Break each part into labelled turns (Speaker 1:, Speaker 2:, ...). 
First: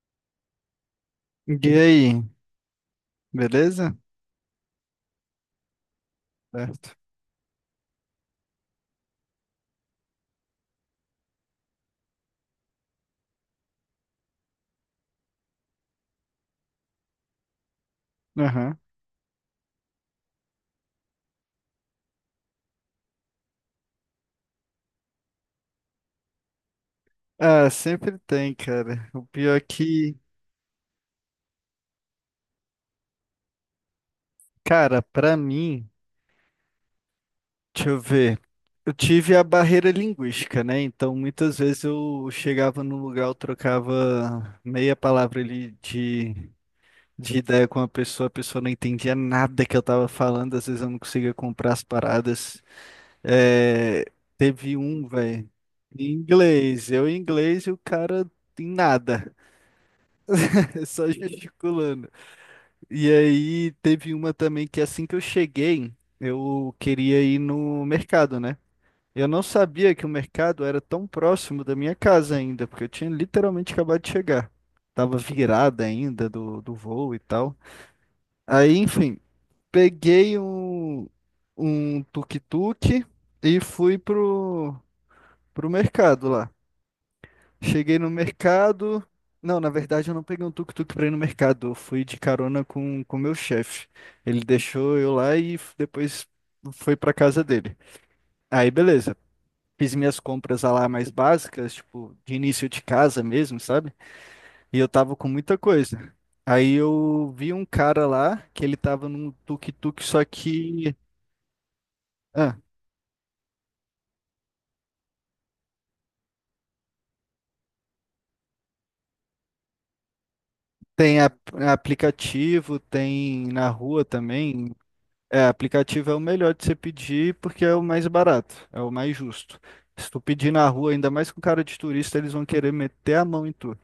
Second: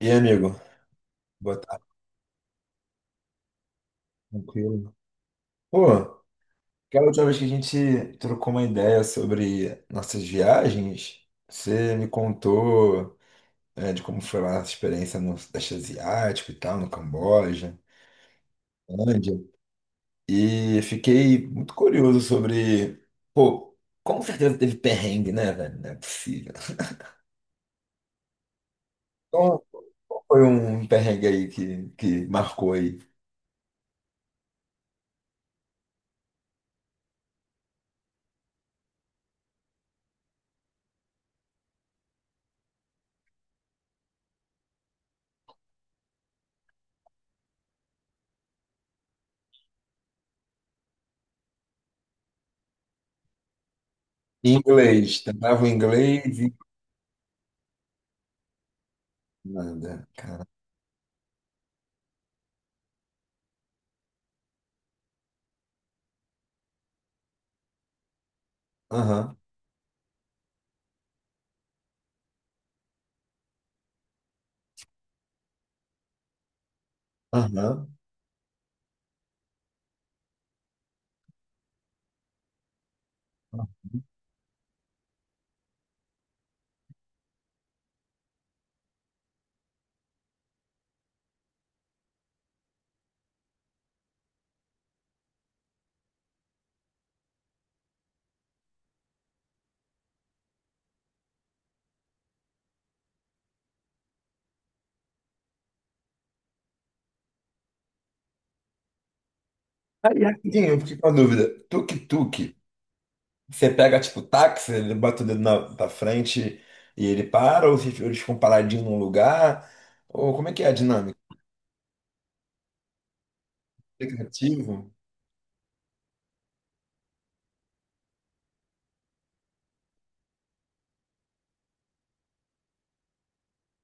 Speaker 1: E aí, amigo?
Speaker 2: E
Speaker 1: Boa tarde,
Speaker 2: aí, beleza?
Speaker 1: tranquilo. Pô,
Speaker 2: Certo.
Speaker 1: aquela última vez que a gente trocou uma ideia sobre nossas viagens, você me contou, de como foi lá a experiência no Sudeste Asiático e tal, no Camboja,
Speaker 2: Aham.
Speaker 1: Índia, e fiquei muito curioso sobre, pô, com certeza teve perrengue, né, velho? Não é possível.
Speaker 2: Ah, sempre tem, cara. O pior é
Speaker 1: Qual
Speaker 2: que,
Speaker 1: qual foi um perrengue aí que marcou aí?
Speaker 2: cara, pra mim, deixa eu ver. Eu tive a barreira linguística, né? Então, muitas vezes eu chegava num lugar, eu trocava meia palavra ali de ideia com a pessoa não entendia nada que eu tava falando, às vezes eu não conseguia comprar as paradas. É, teve um,
Speaker 1: Inglês,
Speaker 2: velho,
Speaker 1: tentava o
Speaker 2: em
Speaker 1: inglês e
Speaker 2: inglês, eu em inglês e o cara em nada.
Speaker 1: nada, cara.
Speaker 2: Só gesticulando. E aí teve uma também que assim que eu cheguei, eu queria ir no mercado, né? Eu
Speaker 1: Aham,
Speaker 2: não sabia que o mercado era tão próximo da minha casa ainda, porque eu tinha literalmente acabado de chegar. Tava virada ainda do voo e tal.
Speaker 1: aham.
Speaker 2: Aí, enfim, peguei um tuk-tuk e fui pro mercado lá. Cheguei no mercado. Não, na verdade eu não peguei um tuk-tuk pra ir no mercado. Eu fui de carona com o meu chefe. Ele deixou eu lá e depois foi pra casa dele. Aí, beleza. Fiz minhas compras lá mais básicas, tipo, de início de casa mesmo, sabe? E eu tava com muita coisa. Aí eu vi um cara lá que ele tava num tuk-tuk,
Speaker 1: Aí,
Speaker 2: só
Speaker 1: rapidinho, eu
Speaker 2: que.
Speaker 1: fiquei com a dúvida. Tuk-tuk,
Speaker 2: Ah,
Speaker 1: você pega tipo táxi, ele bota o dedo na frente e ele para, ou eles ficam paradinhos num lugar? Ou como é que é a dinâmica?
Speaker 2: tem aplicativo, tem na rua também.
Speaker 1: Aplicativo?
Speaker 2: É, aplicativo é o melhor de você pedir porque é o mais barato, é o mais justo. Se tu pedir na rua, ainda mais com cara de turista, eles vão querer meter a mão em tu.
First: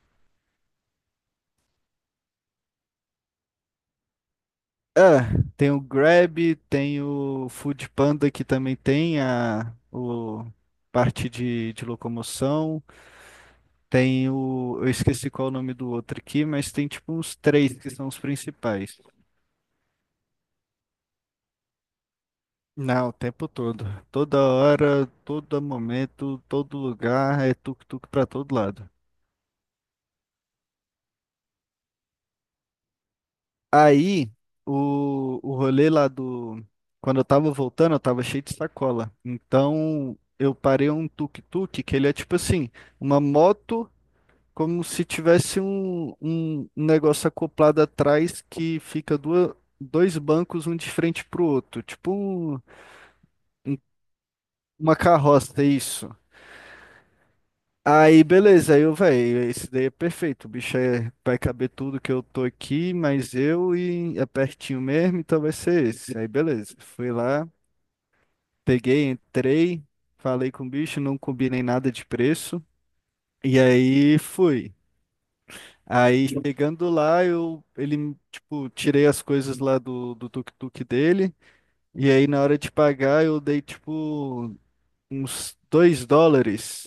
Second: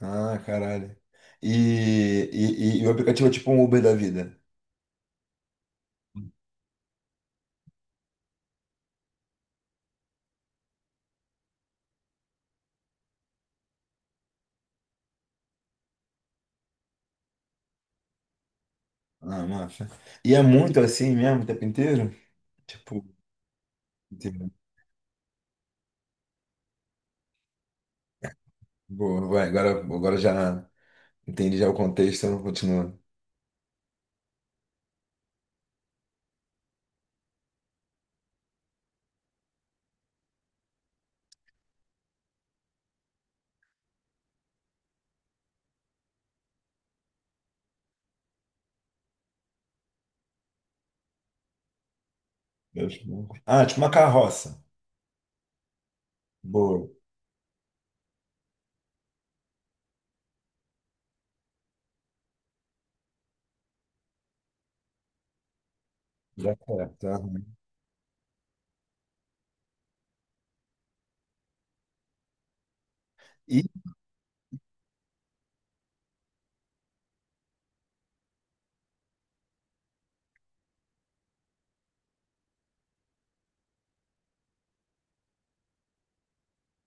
Speaker 1: Ah, caralho. E, e o aplicativo é tipo um Uber da vida.
Speaker 2: É, tem o Grab, tem o Food Panda que também tem parte de locomoção. Tem o. Eu esqueci qual é o nome do outro aqui, mas tem tipo uns três que são os principais.
Speaker 1: Ah, massa. E é muito assim mesmo o tempo inteiro? Tipo,
Speaker 2: Não, o tempo todo. Toda
Speaker 1: entendi.
Speaker 2: hora, todo momento, todo lugar, é tuk-tuk pra todo lado.
Speaker 1: Boa, vai, agora, já entendi já o contexto, eu não continuo.
Speaker 2: Aí, o rolê lá do. Quando eu tava voltando, eu tava cheio de sacola. Então, eu parei um tuk-tuk, que ele é tipo assim, uma moto, como se tivesse um negócio acoplado atrás que fica duas, dois bancos, um de frente pro outro. Tipo
Speaker 1: Eu acho que não. Ah, tipo uma carroça.
Speaker 2: uma carroça, é isso.
Speaker 1: Boa,
Speaker 2: Aí, beleza, aí eu, velho, esse daí é perfeito. O bicho é, vai caber tudo que eu tô aqui, mas eu e é pertinho mesmo, então vai ser esse. Aí,
Speaker 1: já
Speaker 2: beleza.
Speaker 1: certo.
Speaker 2: Fui lá,
Speaker 1: Aham.
Speaker 2: peguei, entrei, falei com o bicho, não combinei nada de preço. E aí fui. Aí chegando lá, eu ele tipo, tirei as coisas lá do tuk-tuk dele. E aí na hora de pagar, eu dei tipo uns US$ 2.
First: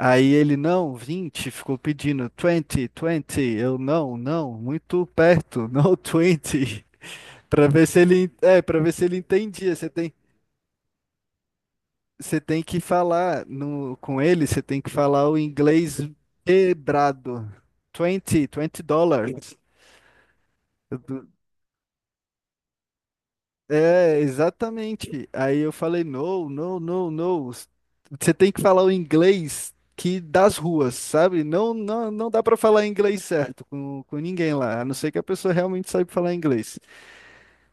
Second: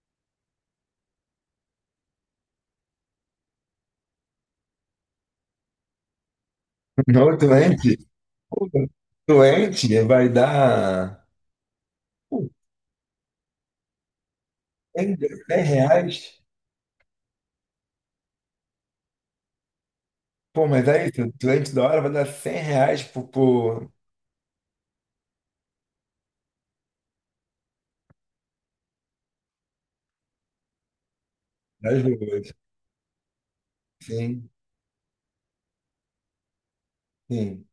Speaker 2: Aí ele, não, 20, ficou pedindo 20, 20. Eu, não, não, muito perto, no 20.
Speaker 1: Não, doente. Pô,
Speaker 2: Para ver se ele entendia.
Speaker 1: doente vai dar,
Speaker 2: Você
Speaker 1: pô,
Speaker 2: tem que falar no, com ele, você tem que
Speaker 1: 100
Speaker 2: falar o inglês
Speaker 1: reais.
Speaker 2: quebrado. 20, US$ 20.
Speaker 1: Pô, mas aí, se o doente da hora vai dar R$ 100 por,
Speaker 2: É, exatamente. Aí eu falei, no, no, no, no. Você tem que falar o inglês que das ruas, sabe? Não,
Speaker 1: das
Speaker 2: não, não dá
Speaker 1: ruas.
Speaker 2: pra falar inglês certo com
Speaker 1: Sim,
Speaker 2: ninguém lá, a não ser que a pessoa realmente saiba falar inglês.
Speaker 1: sim.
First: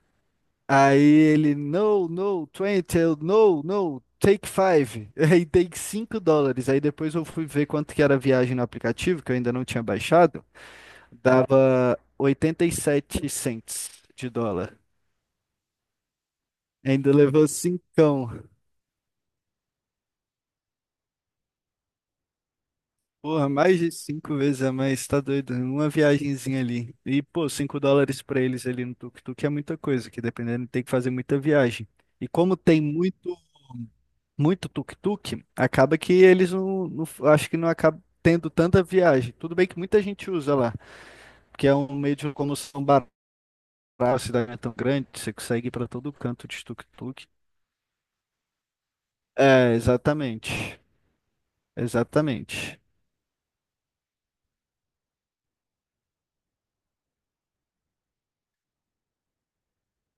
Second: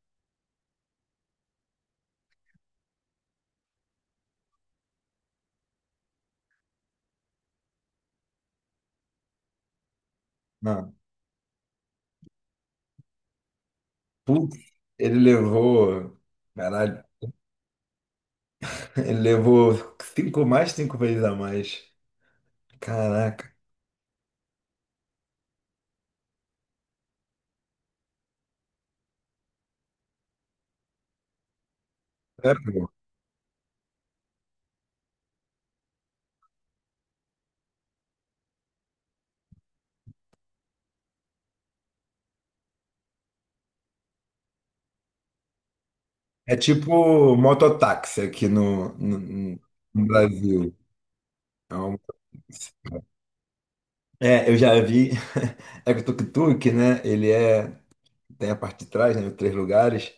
Speaker 2: Aí ele, no, no, twenty, eu, no, no, take five. Aí dei US$ 5. Aí depois eu fui ver quanto que era a viagem no aplicativo, que eu ainda não tinha baixado.
Speaker 1: Não.
Speaker 2: Dava 87 cents de
Speaker 1: Putz,
Speaker 2: dólar.
Speaker 1: ele levou. Caralho,
Speaker 2: Ainda levou cincão.
Speaker 1: ele levou cinco mais, cinco vezes a mais.
Speaker 2: Porra,
Speaker 1: Caraca.
Speaker 2: mais de cinco vezes a mais, tá doido? Uma viagenzinha ali. E, pô, US$ 5 pra eles ali no tuk-tuk é muita coisa, que dependendo tem que fazer muita viagem. E
Speaker 1: É,
Speaker 2: como tem
Speaker 1: pô.
Speaker 2: muito, muito tuk-tuk, acaba que eles acho que não acaba tendo tanta viagem. Tudo bem que muita gente usa lá, porque é um meio de locomoção barato, a cidade é tão grande, você consegue ir pra todo canto
Speaker 1: É
Speaker 2: de tuk-tuk.
Speaker 1: tipo mototáxi aqui
Speaker 2: É,
Speaker 1: no
Speaker 2: exatamente.
Speaker 1: Brasil. É,
Speaker 2: Exatamente.
Speaker 1: é, eu já vi. É que o tuk-tuk, né? Ele é Tem a parte de trás, né? Três lugares.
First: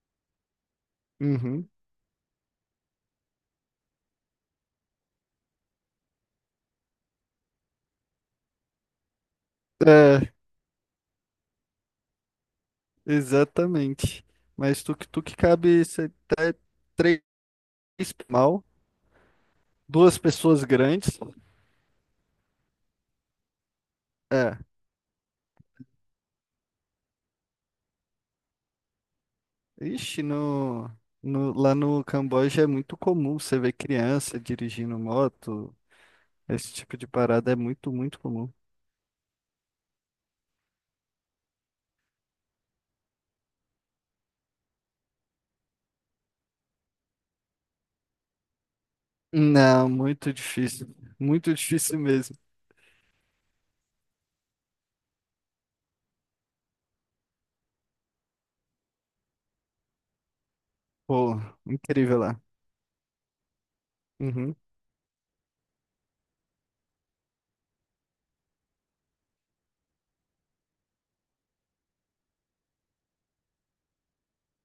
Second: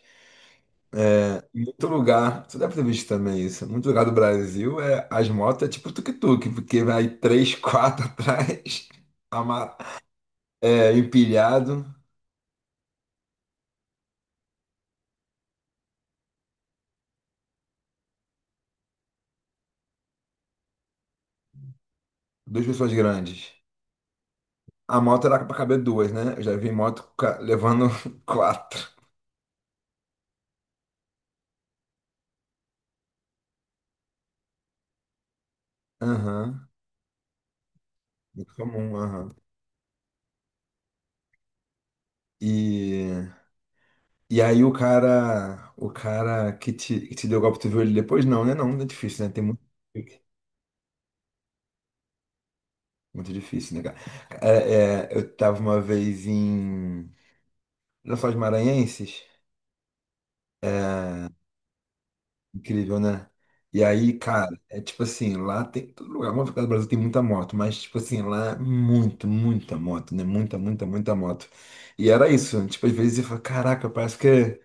Speaker 2: Uhum.
Speaker 1: Muito lugar, tu deve ter visto também isso. Muito lugar do Brasil é as motos é tipo tuk-tuk, porque vai três, quatro atrás, ama- é, empilhado,
Speaker 2: Exatamente. Mas tuk-tuk cabe até três mal, duas pessoas grandes.
Speaker 1: duas pessoas grandes.
Speaker 2: É.
Speaker 1: A moto era pra caber duas, né? Eu já vi moto levando quatro.
Speaker 2: Ixi, no, lá no Camboja é muito comum você ver criança dirigindo moto.
Speaker 1: Aham.
Speaker 2: Esse tipo de parada é muito, muito comum.
Speaker 1: Muito comum, aham. E, e aí o cara, que te, deu o golpe, tu viu ele depois? Não, né? Não, é difícil, né? Tem muito.
Speaker 2: Não, muito difícil. Muito difícil mesmo.
Speaker 1: Muito difícil, né, cara? É, eu tava uma vez em Lençóis Maranhenses,
Speaker 2: Pô, incrível lá.
Speaker 1: incrível, né? E aí,
Speaker 2: Uhum.
Speaker 1: cara, é tipo assim, lá tem todo lugar, vamos ficar no Brasil, tem muita moto, mas tipo assim, lá é muito, muita moto, né? Muita, muita, muita moto. E era isso, tipo, às vezes eu falo, caraca, parece que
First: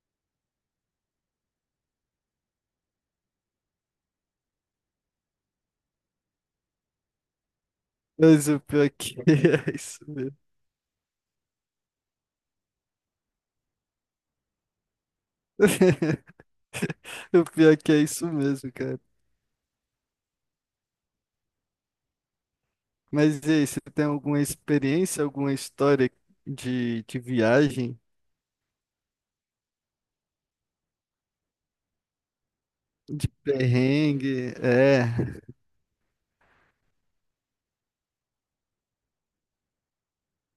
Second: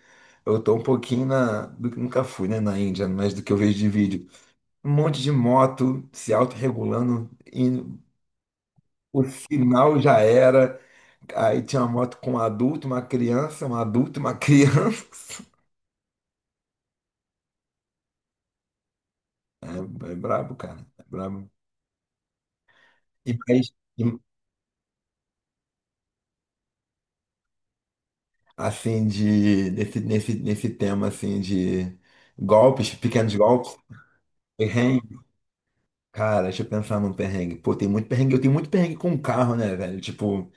Speaker 1: eu tô um pouquinho na, do que nunca fui, né, na Índia, mas do que eu vejo de vídeo. Um monte de moto se autorregulando, indo,
Speaker 2: Mas o pior é que
Speaker 1: o
Speaker 2: é
Speaker 1: sinal
Speaker 2: isso
Speaker 1: já
Speaker 2: mesmo.
Speaker 1: era. Aí tinha uma moto com um adulto, uma criança, um adulto, uma criança.
Speaker 2: O pior é que é isso mesmo, cara.
Speaker 1: É, É brabo, cara. É brabo. E
Speaker 2: Mas e
Speaker 1: mais,
Speaker 2: aí, você
Speaker 1: e,
Speaker 2: tem alguma experiência, alguma história de viagem,
Speaker 1: assim, de, nesse tema, assim, de golpes,
Speaker 2: de
Speaker 1: pequenos golpes,
Speaker 2: perrengue? É.
Speaker 1: perrengue. Cara, deixa eu pensar num perrengue. Pô, tem muito perrengue. Eu tenho muito perrengue com carro, né, velho? Tipo,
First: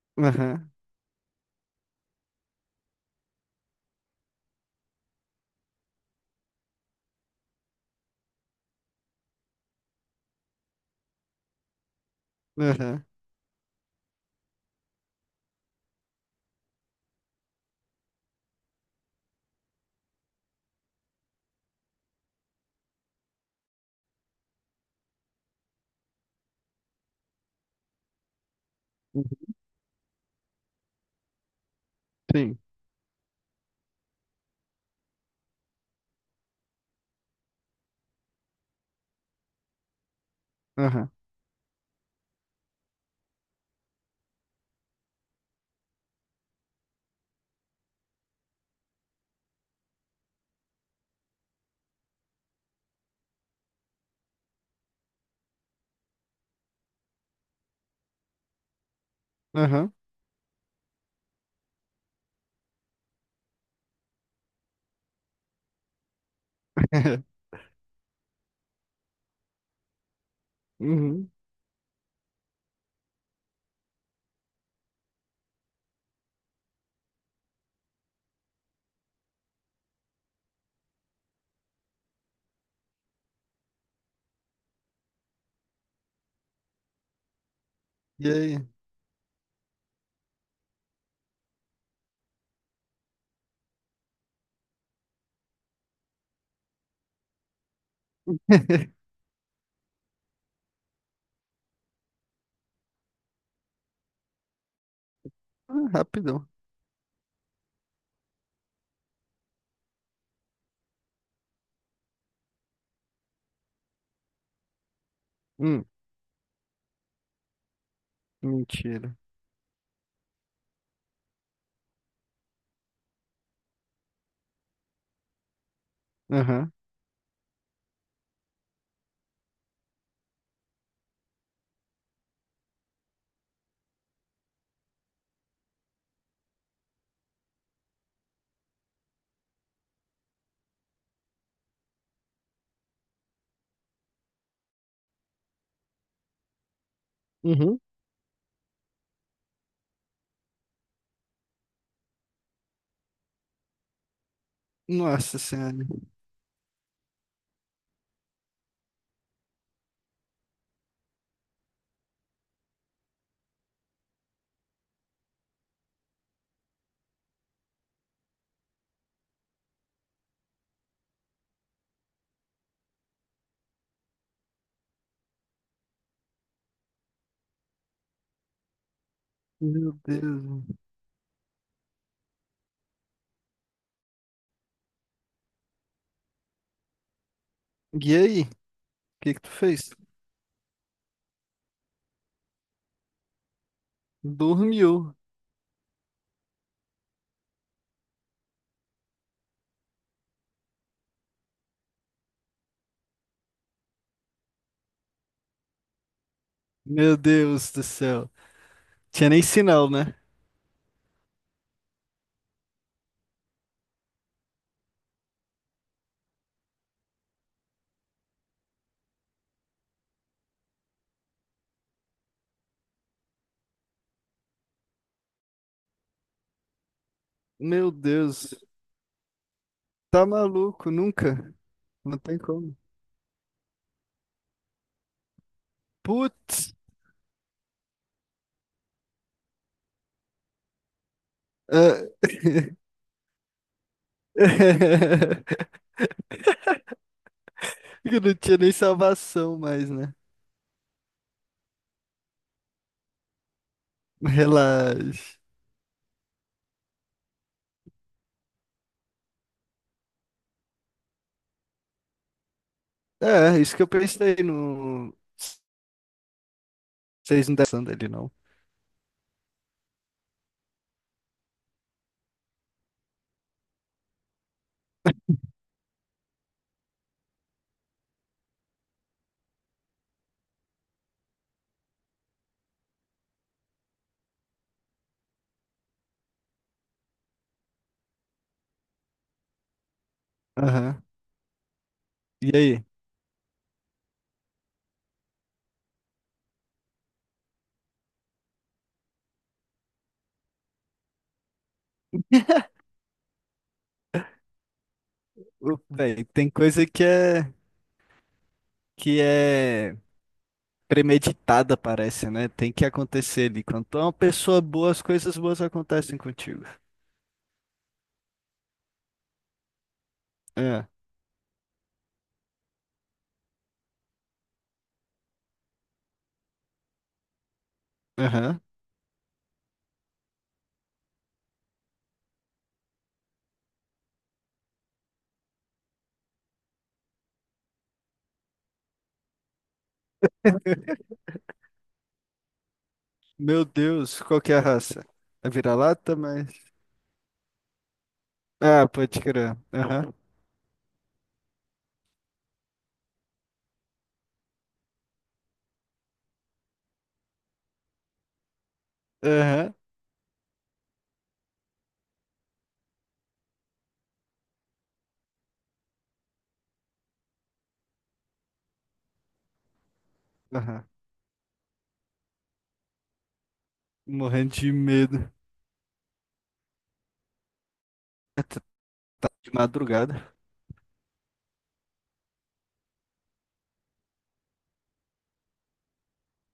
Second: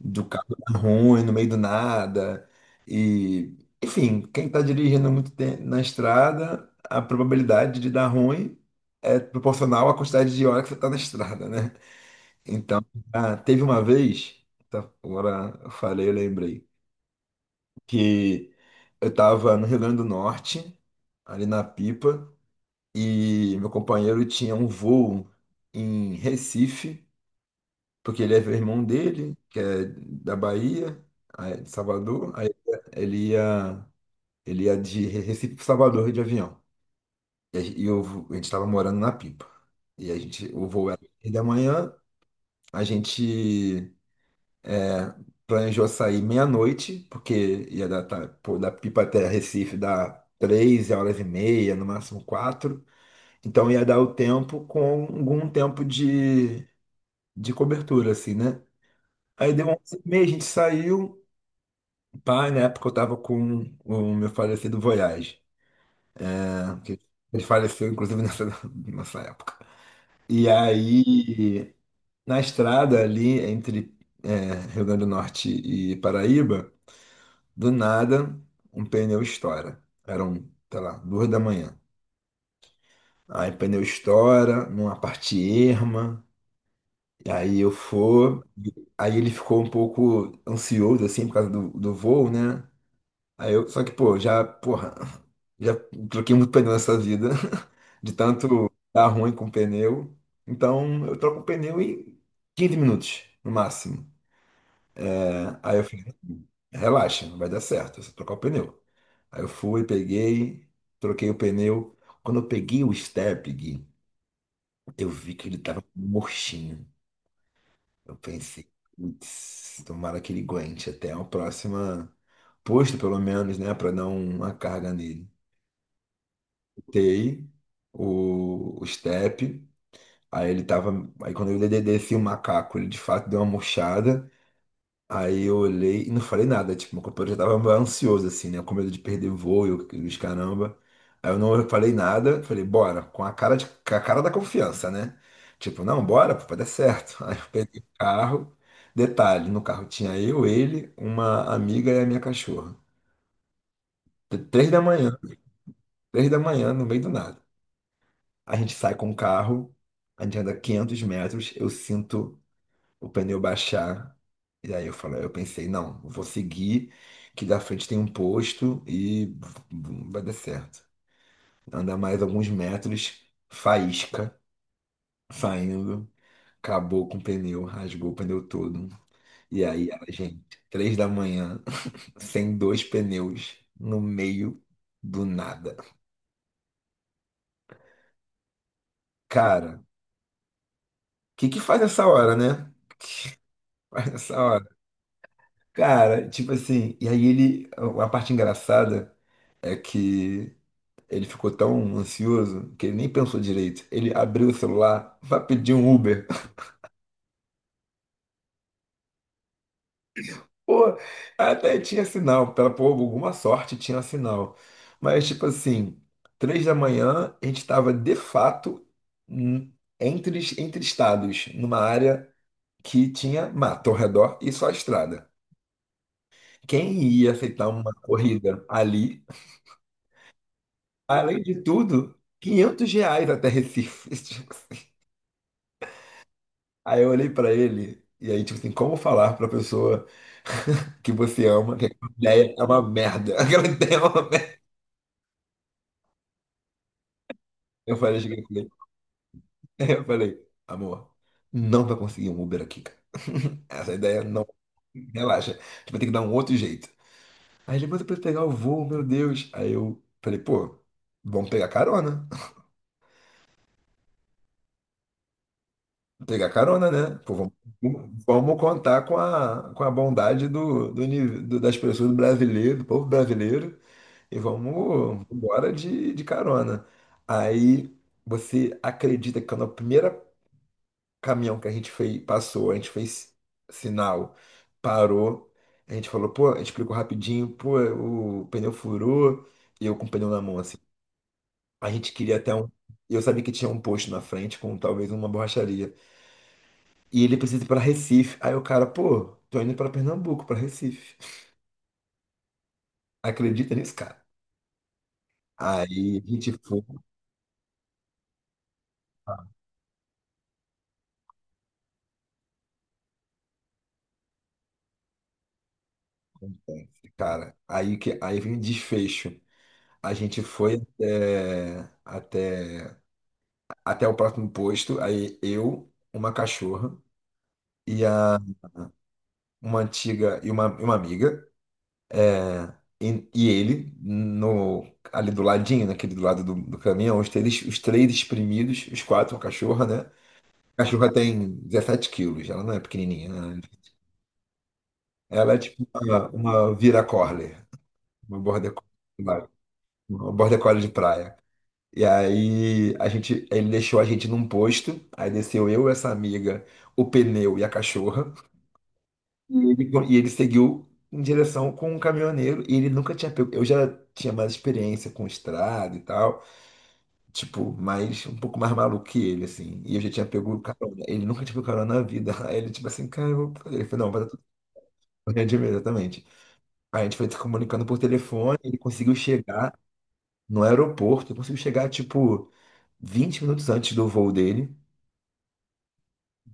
Speaker 1: do carro
Speaker 2: Aham,
Speaker 1: tá ruim, no meio do nada. E, enfim, quem está dirigindo muito tempo na estrada, a probabilidade de dar ruim é proporcional à quantidade de hora que você está na estrada, né? Então,
Speaker 2: aham.
Speaker 1: teve uma vez, tá, agora eu falei, eu lembrei, que eu estava no Rio Grande do Norte, ali na Pipa, e meu companheiro tinha um voo em Recife porque ele é o irmão dele, que é da Bahia, aí de Salvador, aí
Speaker 2: Sim.
Speaker 1: ele ia, ele ia de Recife para Salvador de avião. E eu, a gente estava morando na Pipa. E a gente, o voo era
Speaker 2: Aham,
Speaker 1: 6 da manhã, a gente é, planejou sair meia-noite, porque ia dar, tá, pô, da Pipa até Recife dá 3 horas e meia, no máximo quatro. Então ia dar o tempo com algum tempo de cobertura, assim, né? Aí deu
Speaker 2: aham.
Speaker 1: 11h30, a gente saiu. Pai, na época eu estava com o meu falecido Voyage, né? Que ele faleceu, inclusive, nessa época. E
Speaker 2: Uhum.
Speaker 1: aí, na estrada ali, entre Rio Grande do Norte e Paraíba, do nada, um pneu estoura. Eram, sei lá, 2 da manhã. Aí o pneu estoura, numa parte erma, e aí eu
Speaker 2: E
Speaker 1: for.
Speaker 2: aí?
Speaker 1: Aí ele ficou um pouco ansioso, assim, por causa do voo, né? Aí eu, só que, pô, já, porra, já troquei muito pneu nessa vida, de tanto dar ruim com pneu. Então, eu troco o pneu em 15 minutos, no máximo, né? Aí eu
Speaker 2: Ah,
Speaker 1: falei,
Speaker 2: rapidão.
Speaker 1: relaxa, não vai dar certo, é só trocar o pneu." Aí eu fui, peguei, troquei o pneu. Quando eu peguei o step, Gui, eu vi que ele tava
Speaker 2: Hum,
Speaker 1: murchinho. Eu pensei,
Speaker 2: mentira.
Speaker 1: putz, tomara que ele aguente até o próximo posto, pelo menos, né, pra dar uma carga nele.
Speaker 2: Aham.
Speaker 1: Tei, o step. Aí ele tava. Aí quando eu desci o macaco, ele de fato deu uma murchada. Aí eu olhei e não falei nada. Tipo, meu companheiro já tava ansioso, assim, né? Com medo de perder voo e os caramba. Aí eu não falei nada, falei, bora, com a cara da confiança, né? Tipo, não, bora, pô, vai dar certo. Aí eu peguei
Speaker 2: Uhum.
Speaker 1: o carro. Detalhe, no carro tinha eu, ele, uma amiga e a minha cachorra. 3 da manhã,
Speaker 2: Nossa Senhora.
Speaker 1: 3 da manhã, no meio do nada. A gente sai com o carro, a gente anda 500 metros, eu sinto o pneu baixar. E aí eu falo, eu pensei, não, vou seguir, que da frente tem um posto e vai dar certo. Anda mais alguns metros, faísca, saindo, acabou com o pneu, rasgou o pneu todo. E aí,
Speaker 2: Meu
Speaker 1: a gente,
Speaker 2: Deus.
Speaker 1: 3 da manhã, sem dois pneus, no meio do nada.
Speaker 2: E aí? O que que tu
Speaker 1: Cara, o
Speaker 2: fez?
Speaker 1: que que faz essa hora, né? Faz essa hora.
Speaker 2: Dormiu.
Speaker 1: Cara, tipo assim, e aí ele, a parte engraçada é que ele ficou tão ansioso que ele nem pensou direito. Ele abriu o celular, vai pedir um Uber.
Speaker 2: Meu Deus do céu. Tinha nem sinal, né?
Speaker 1: Pô, até tinha sinal, pela por alguma sorte tinha sinal. Mas tipo assim, 3 da manhã a gente estava de fato n- entre, entre estados, numa área que tinha mato ao redor e só estrada. Quem ia aceitar uma
Speaker 2: Meu Deus.
Speaker 1: corrida ali?
Speaker 2: Tá maluco,
Speaker 1: Além
Speaker 2: nunca.
Speaker 1: de tudo,
Speaker 2: Não tem como.
Speaker 1: R$ 500 até Recife. Tipo assim.
Speaker 2: Putz!
Speaker 1: Aí eu olhei pra ele, e aí, tipo assim, como falar pra pessoa que você ama que
Speaker 2: Ah,
Speaker 1: aquela ideia é uma merda? Aquela ideia é uma merda. Eu falei,
Speaker 2: eu não
Speaker 1: cheguei com
Speaker 2: tinha
Speaker 1: ele.
Speaker 2: nem salvação mais,
Speaker 1: Eu
Speaker 2: né?
Speaker 1: falei, amor, não vai conseguir um Uber aqui, cara. Essa ideia não.
Speaker 2: Relaxa.
Speaker 1: Relaxa, a gente vai ter que dar um outro jeito. Aí ele, mas eu preciso pegar o voo, meu Deus. Aí eu falei, pô, vamos pegar carona.
Speaker 2: É, isso que eu pensei no.
Speaker 1: Pegar carona, né? Pô,
Speaker 2: Vocês não estão dele, não.
Speaker 1: vamos contar com a bondade das pessoas do brasileiro, do povo brasileiro, e vamos embora de carona. Aí você acredita que quando o primeiro caminhão que a gente fez, passou, a gente fez sinal, parou, a gente falou, pô, a gente explicou rapidinho, pô, o pneu furou, e eu com o pneu na mão, assim.
Speaker 2: Aham.
Speaker 1: A gente queria
Speaker 2: E
Speaker 1: até um.
Speaker 2: aí?
Speaker 1: Eu sabia que tinha um posto na frente com talvez uma borracharia. E ele precisa ir pra Recife. Aí o cara, pô, tô indo pra Pernambuco, pra Recife. Acredita nisso, cara?
Speaker 2: Ô,
Speaker 1: Aí
Speaker 2: Véi,
Speaker 1: a gente
Speaker 2: tem
Speaker 1: foi,
Speaker 2: coisa que é premeditada, parece, né? Tem que acontecer ali. Quando tu é uma pessoa boa, as coisas boas acontecem contigo.
Speaker 1: cara. Aí que aí vem o desfecho. A gente foi
Speaker 2: É.
Speaker 1: até o próximo posto. Aí eu, uma cachorra e a
Speaker 2: Aham.
Speaker 1: uma antiga e e uma amiga é, e ele no ali do ladinho, naquele do lado do caminhão, os três espremidos, os quatro, a cachorra, né? Cachorra tem 17 quilos, ela não é pequenininha, né?
Speaker 2: Meu Deus, qual que é a raça? É
Speaker 1: Ela é tipo
Speaker 2: vira-lata, mas.
Speaker 1: uma vira collie, uma border
Speaker 2: Ah, pode
Speaker 1: collie,
Speaker 2: crer. Aham.
Speaker 1: uma border collie de praia. E aí a gente, ele deixou a gente num posto, aí desceu eu, essa amiga, o pneu e a cachorra.
Speaker 2: Aham.
Speaker 1: E ele seguiu em direção com um caminhoneiro e ele nunca tinha pego. Eu já tinha mais experiência com estrada e tal, tipo, mais um pouco mais maluco que ele, assim. E eu já tinha pego
Speaker 2: Aham.
Speaker 1: carona. Ele nunca tinha pego carona na vida. Aí ele, tipo assim, cara, eu vou... ele falou, não, vai dar
Speaker 2: Morrendo de medo.
Speaker 1: grande mesmo, exatamente. A gente foi se comunicando por
Speaker 2: É,
Speaker 1: telefone,
Speaker 2: Tá
Speaker 1: ele conseguiu
Speaker 2: tá de
Speaker 1: chegar
Speaker 2: madrugada.
Speaker 1: no aeroporto, ele conseguiu chegar, tipo, 20 minutos antes do voo dele,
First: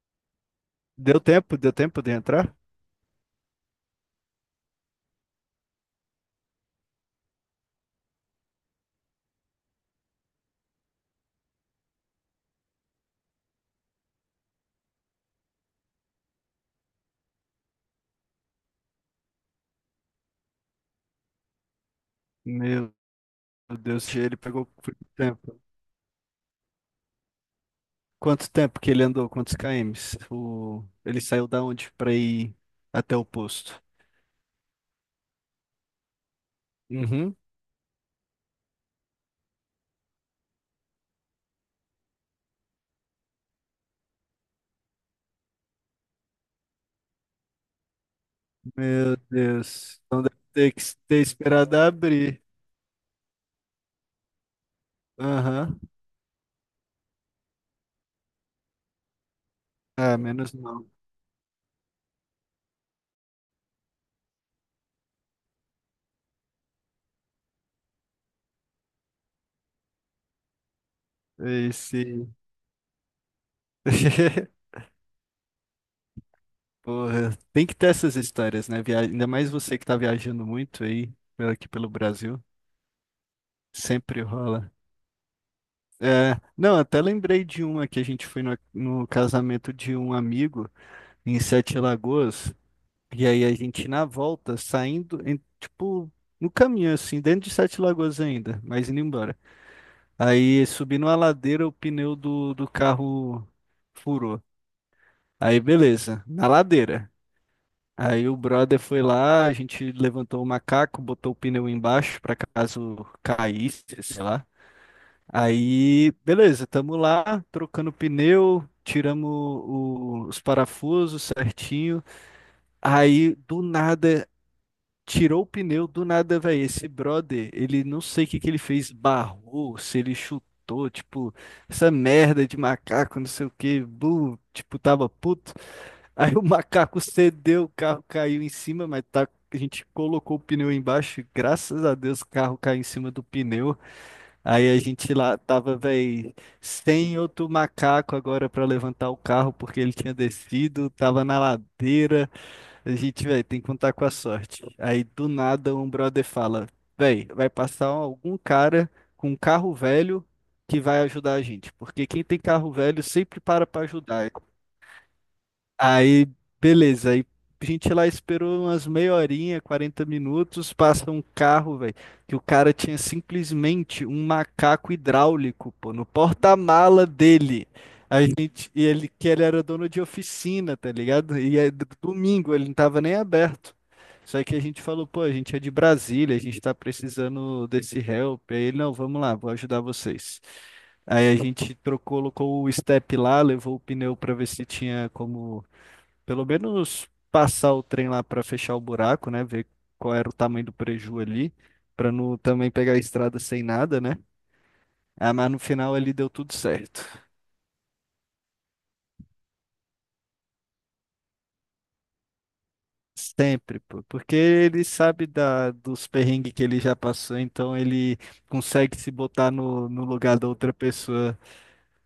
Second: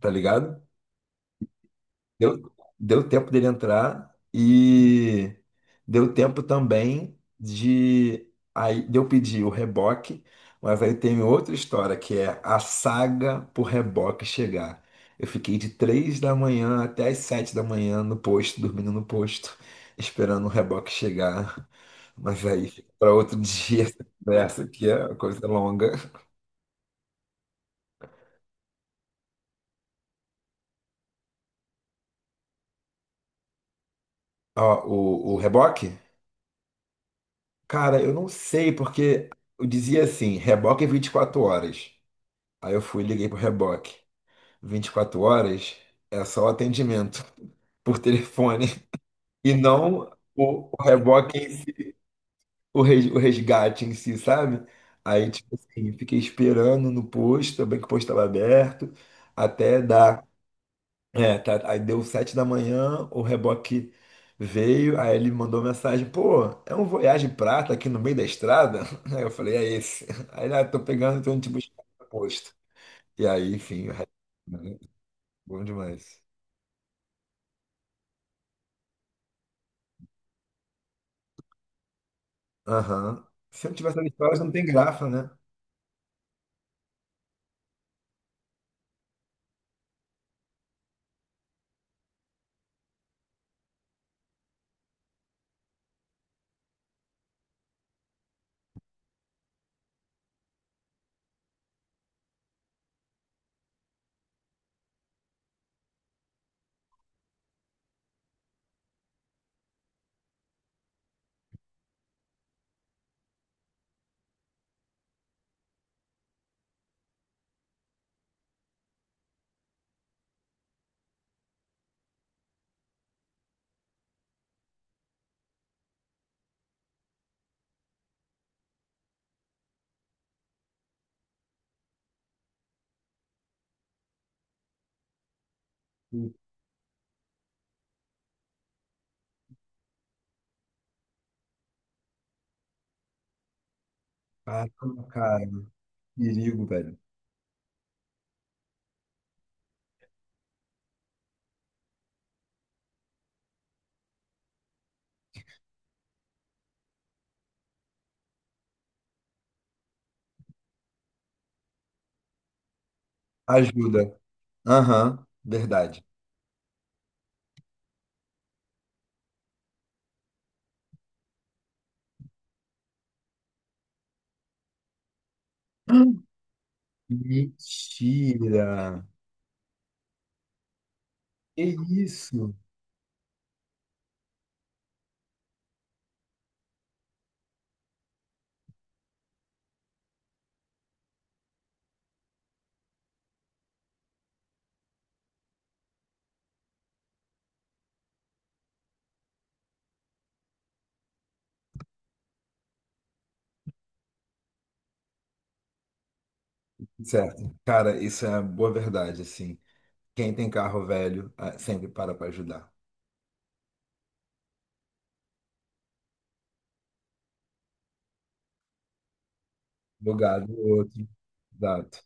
Speaker 1: tá ligado?
Speaker 2: Deu tempo? Deu tempo de
Speaker 1: Deu,
Speaker 2: entrar?
Speaker 1: Deu tempo dele entrar e deu tempo também de. Aí de eu pedir o reboque, mas aí tem outra história que é a saga pro reboque chegar. Eu fiquei de 3 da manhã até as 7 da manhã no posto, dormindo no posto, esperando o reboque chegar. Mas aí fica
Speaker 2: Meu
Speaker 1: para outro dia essa
Speaker 2: Deus, ele pegou
Speaker 1: conversa que
Speaker 2: muito
Speaker 1: é uma coisa
Speaker 2: tempo.
Speaker 1: longa.
Speaker 2: Quanto tempo que ele andou? Quantos km? Ele saiu da onde pra ir até o posto?
Speaker 1: Ó, o reboque?
Speaker 2: Uhum.
Speaker 1: Cara, eu não sei, porque eu dizia assim, reboque é 24 horas. Aí eu fui e liguei pro reboque. 24 horas é só o atendimento por telefone
Speaker 2: Meu
Speaker 1: e
Speaker 2: Deus.
Speaker 1: não
Speaker 2: Então deve ter
Speaker 1: o
Speaker 2: que ter
Speaker 1: reboque, em si,
Speaker 2: esperado abrir.
Speaker 1: o resgate em si, sabe? Aí, tipo
Speaker 2: Aham.
Speaker 1: assim, fiquei esperando no posto, bem que o posto estava aberto, até
Speaker 2: Ah,
Speaker 1: dar.
Speaker 2: menos mal.
Speaker 1: É, tá, aí deu 7 da manhã, o reboque veio, aí ele mandou mensagem, pô, é um Voyage Prata aqui no meio da estrada? Aí eu falei, é esse. Aí ele, ah, tô pegando, tô indo te buscar no
Speaker 2: Esse.
Speaker 1: posto. E aí, enfim, o resto, né? Bom demais.
Speaker 2: Porra, tem que ter essas histórias, né? Ainda mais você que tá viajando muito aí, aqui pelo Brasil.
Speaker 1: Aham. Se eu não tivesse essas
Speaker 2: Sempre
Speaker 1: histórias, não tem
Speaker 2: rola.
Speaker 1: graça, né?
Speaker 2: É, não, até lembrei de uma que a gente foi no casamento de um amigo em Sete Lagoas. E aí a gente, na volta, saindo, tipo, no caminho, assim, dentro de Sete Lagoas ainda, mas indo embora. Aí subindo a ladeira, o pneu do carro furou. Aí, beleza, na ladeira. Aí o brother foi lá, a gente levantou o macaco, botou o pneu embaixo para caso caísse, sei lá. Aí, beleza, tamo lá, trocando pneu, tiramos os parafusos certinho. Aí, do nada, tirou o pneu do nada, velho. Esse brother, ele não sei o que que ele fez, barrou, se ele chutou, tipo, essa merda de macaco, não sei o que, bu, tipo, tava puto. Aí o macaco cedeu, o carro caiu em cima, mas tá, a gente colocou o pneu embaixo, e graças a Deus o carro caiu em cima do pneu.
Speaker 1: Cara,
Speaker 2: Aí a gente lá
Speaker 1: cara,
Speaker 2: tava, velho,
Speaker 1: perigo, velho.
Speaker 2: sem outro macaco agora pra levantar o carro, porque ele tinha descido, tava na ladeira. A gente, velho, tem que contar com a sorte. Aí do nada um brother fala: velho, vai passar algum cara com um carro velho que vai ajudar a gente. Porque quem tem carro velho sempre para pra
Speaker 1: Ajuda.
Speaker 2: ajudar.
Speaker 1: Aham, verdade.
Speaker 2: Aí, beleza. Aí a gente lá esperou umas meia horinha, 40 minutos, passa um carro, velho, que o cara tinha simplesmente um macaco hidráulico, pô, no porta-mala dele. A
Speaker 1: Mentira!
Speaker 2: gente, e ele, que ele era dono de oficina, tá ligado? E
Speaker 1: Que
Speaker 2: é
Speaker 1: isso?
Speaker 2: domingo, ele não tava nem aberto. Só que a gente falou, pô, a gente é de Brasília, a gente tá precisando desse help. Aí ele, não, vamos lá, vou ajudar vocês. Aí a gente trocou, colocou o step lá, levou o pneu para ver se tinha como pelo menos passar o trem lá para fechar o buraco, né? Ver qual era o tamanho do preju ali, para não também pegar a estrada sem nada, né? Ah, mas no final ali deu tudo certo.
Speaker 1: Certo. Cara, isso é a boa verdade, assim. Quem tem carro velho, sempre para para ajudar.
Speaker 2: Sempre, pô. Porque ele sabe da, dos perrengues que ele já passou, então ele consegue se botar no lugar da
Speaker 1: Bugado
Speaker 2: outra
Speaker 1: o outro.
Speaker 2: pessoa.
Speaker 1: Exato.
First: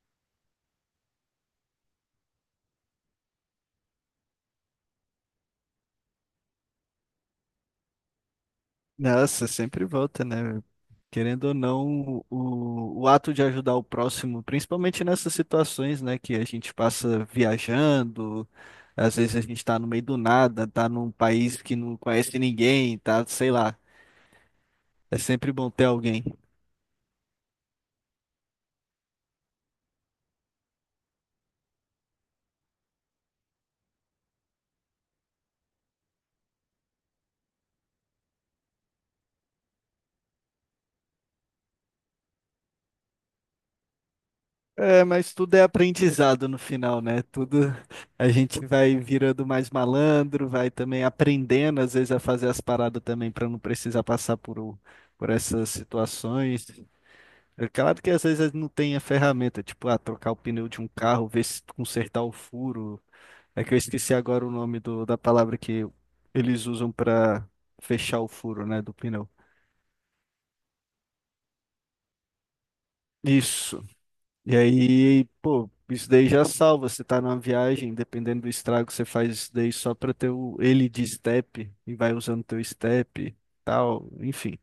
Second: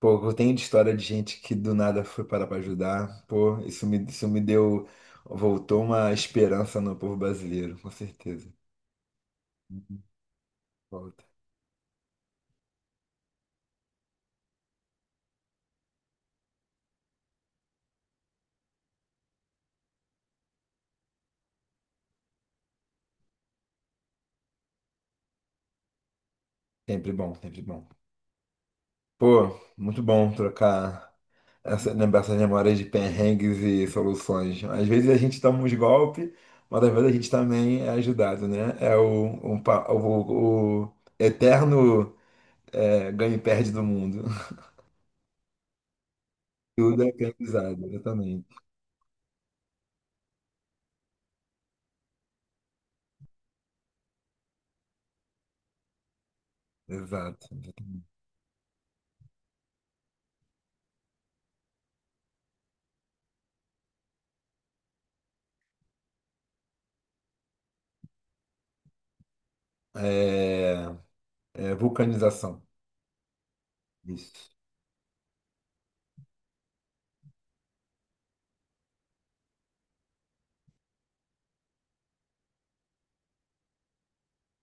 Speaker 1: Pô, tem história de gente que do nada foi parar para ajudar. Pô, isso me deu. Voltou uma esperança no povo brasileiro, com certeza.
Speaker 2: Nossa, sempre volta, né?
Speaker 1: Volta.
Speaker 2: Querendo ou não, o ato de ajudar o próximo, principalmente nessas situações, né, que a gente passa viajando, às vezes a gente está no meio do nada, tá num país que não conhece ninguém, tá, sei lá, é sempre bom ter alguém.
Speaker 1: Sempre bom, sempre bom. Pô, muito bom trocar essa, lembrar essas memórias de perrengues e soluções. Às vezes a gente toma uns golpes, mas às vezes a gente também é ajudado, né? É o, um pa- o eterno. É, ganha e perde do mundo.
Speaker 2: É, mas tudo é aprendizado no final,
Speaker 1: Tudo é
Speaker 2: né? Tudo
Speaker 1: canonizado,
Speaker 2: a
Speaker 1: exatamente.
Speaker 2: gente vai virando mais malandro, vai também aprendendo às vezes a fazer as paradas também para não precisar passar por, por essas situações.
Speaker 1: Exato.
Speaker 2: É claro que às vezes não tem a ferramenta, tipo, ah, trocar o pneu de um carro, ver se consertar o furo. É que eu esqueci agora o nome do, da palavra que eles usam pra fechar o furo, né, do pneu.
Speaker 1: É, É, vulcanização.
Speaker 2: Isso.
Speaker 1: Isso.
Speaker 2: E aí, pô, isso daí já salva. Você tá numa viagem, dependendo do estrago, você faz isso daí só pra ter o, ele de step e vai usando teu step e tal. Enfim,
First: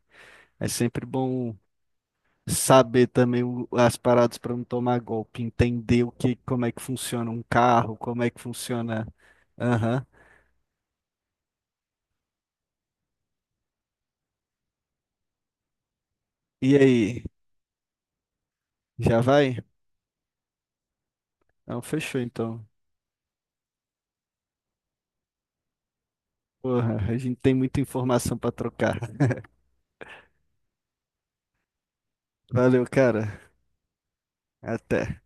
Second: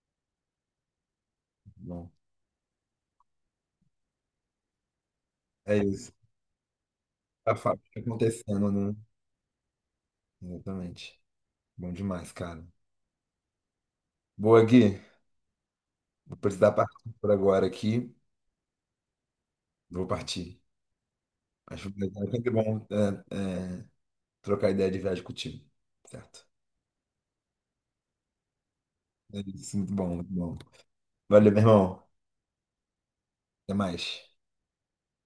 Speaker 2: é sempre bom
Speaker 1: Bom,
Speaker 2: saber também as paradas para não tomar golpe,
Speaker 1: é
Speaker 2: entender
Speaker 1: isso.
Speaker 2: o que, como é que funciona um
Speaker 1: A
Speaker 2: carro,
Speaker 1: fábrica
Speaker 2: como é que
Speaker 1: acontecendo, né?
Speaker 2: funciona. Aham.
Speaker 1: Exatamente. Bom demais, cara. Boa, Gui. Vou precisar
Speaker 2: E
Speaker 1: partir
Speaker 2: aí,
Speaker 1: por agora aqui.
Speaker 2: já vai?
Speaker 1: Vou partir.
Speaker 2: Não,
Speaker 1: Acho que
Speaker 2: fechou
Speaker 1: é sempre
Speaker 2: então.
Speaker 1: bom trocar ideia de viagem contigo. Certo?
Speaker 2: Porra, a gente tem muita informação para trocar.
Speaker 1: É isso, muito bom, muito bom. Valeu, meu irmão.
Speaker 2: Valeu, cara.
Speaker 1: Até mais.
Speaker 2: Até.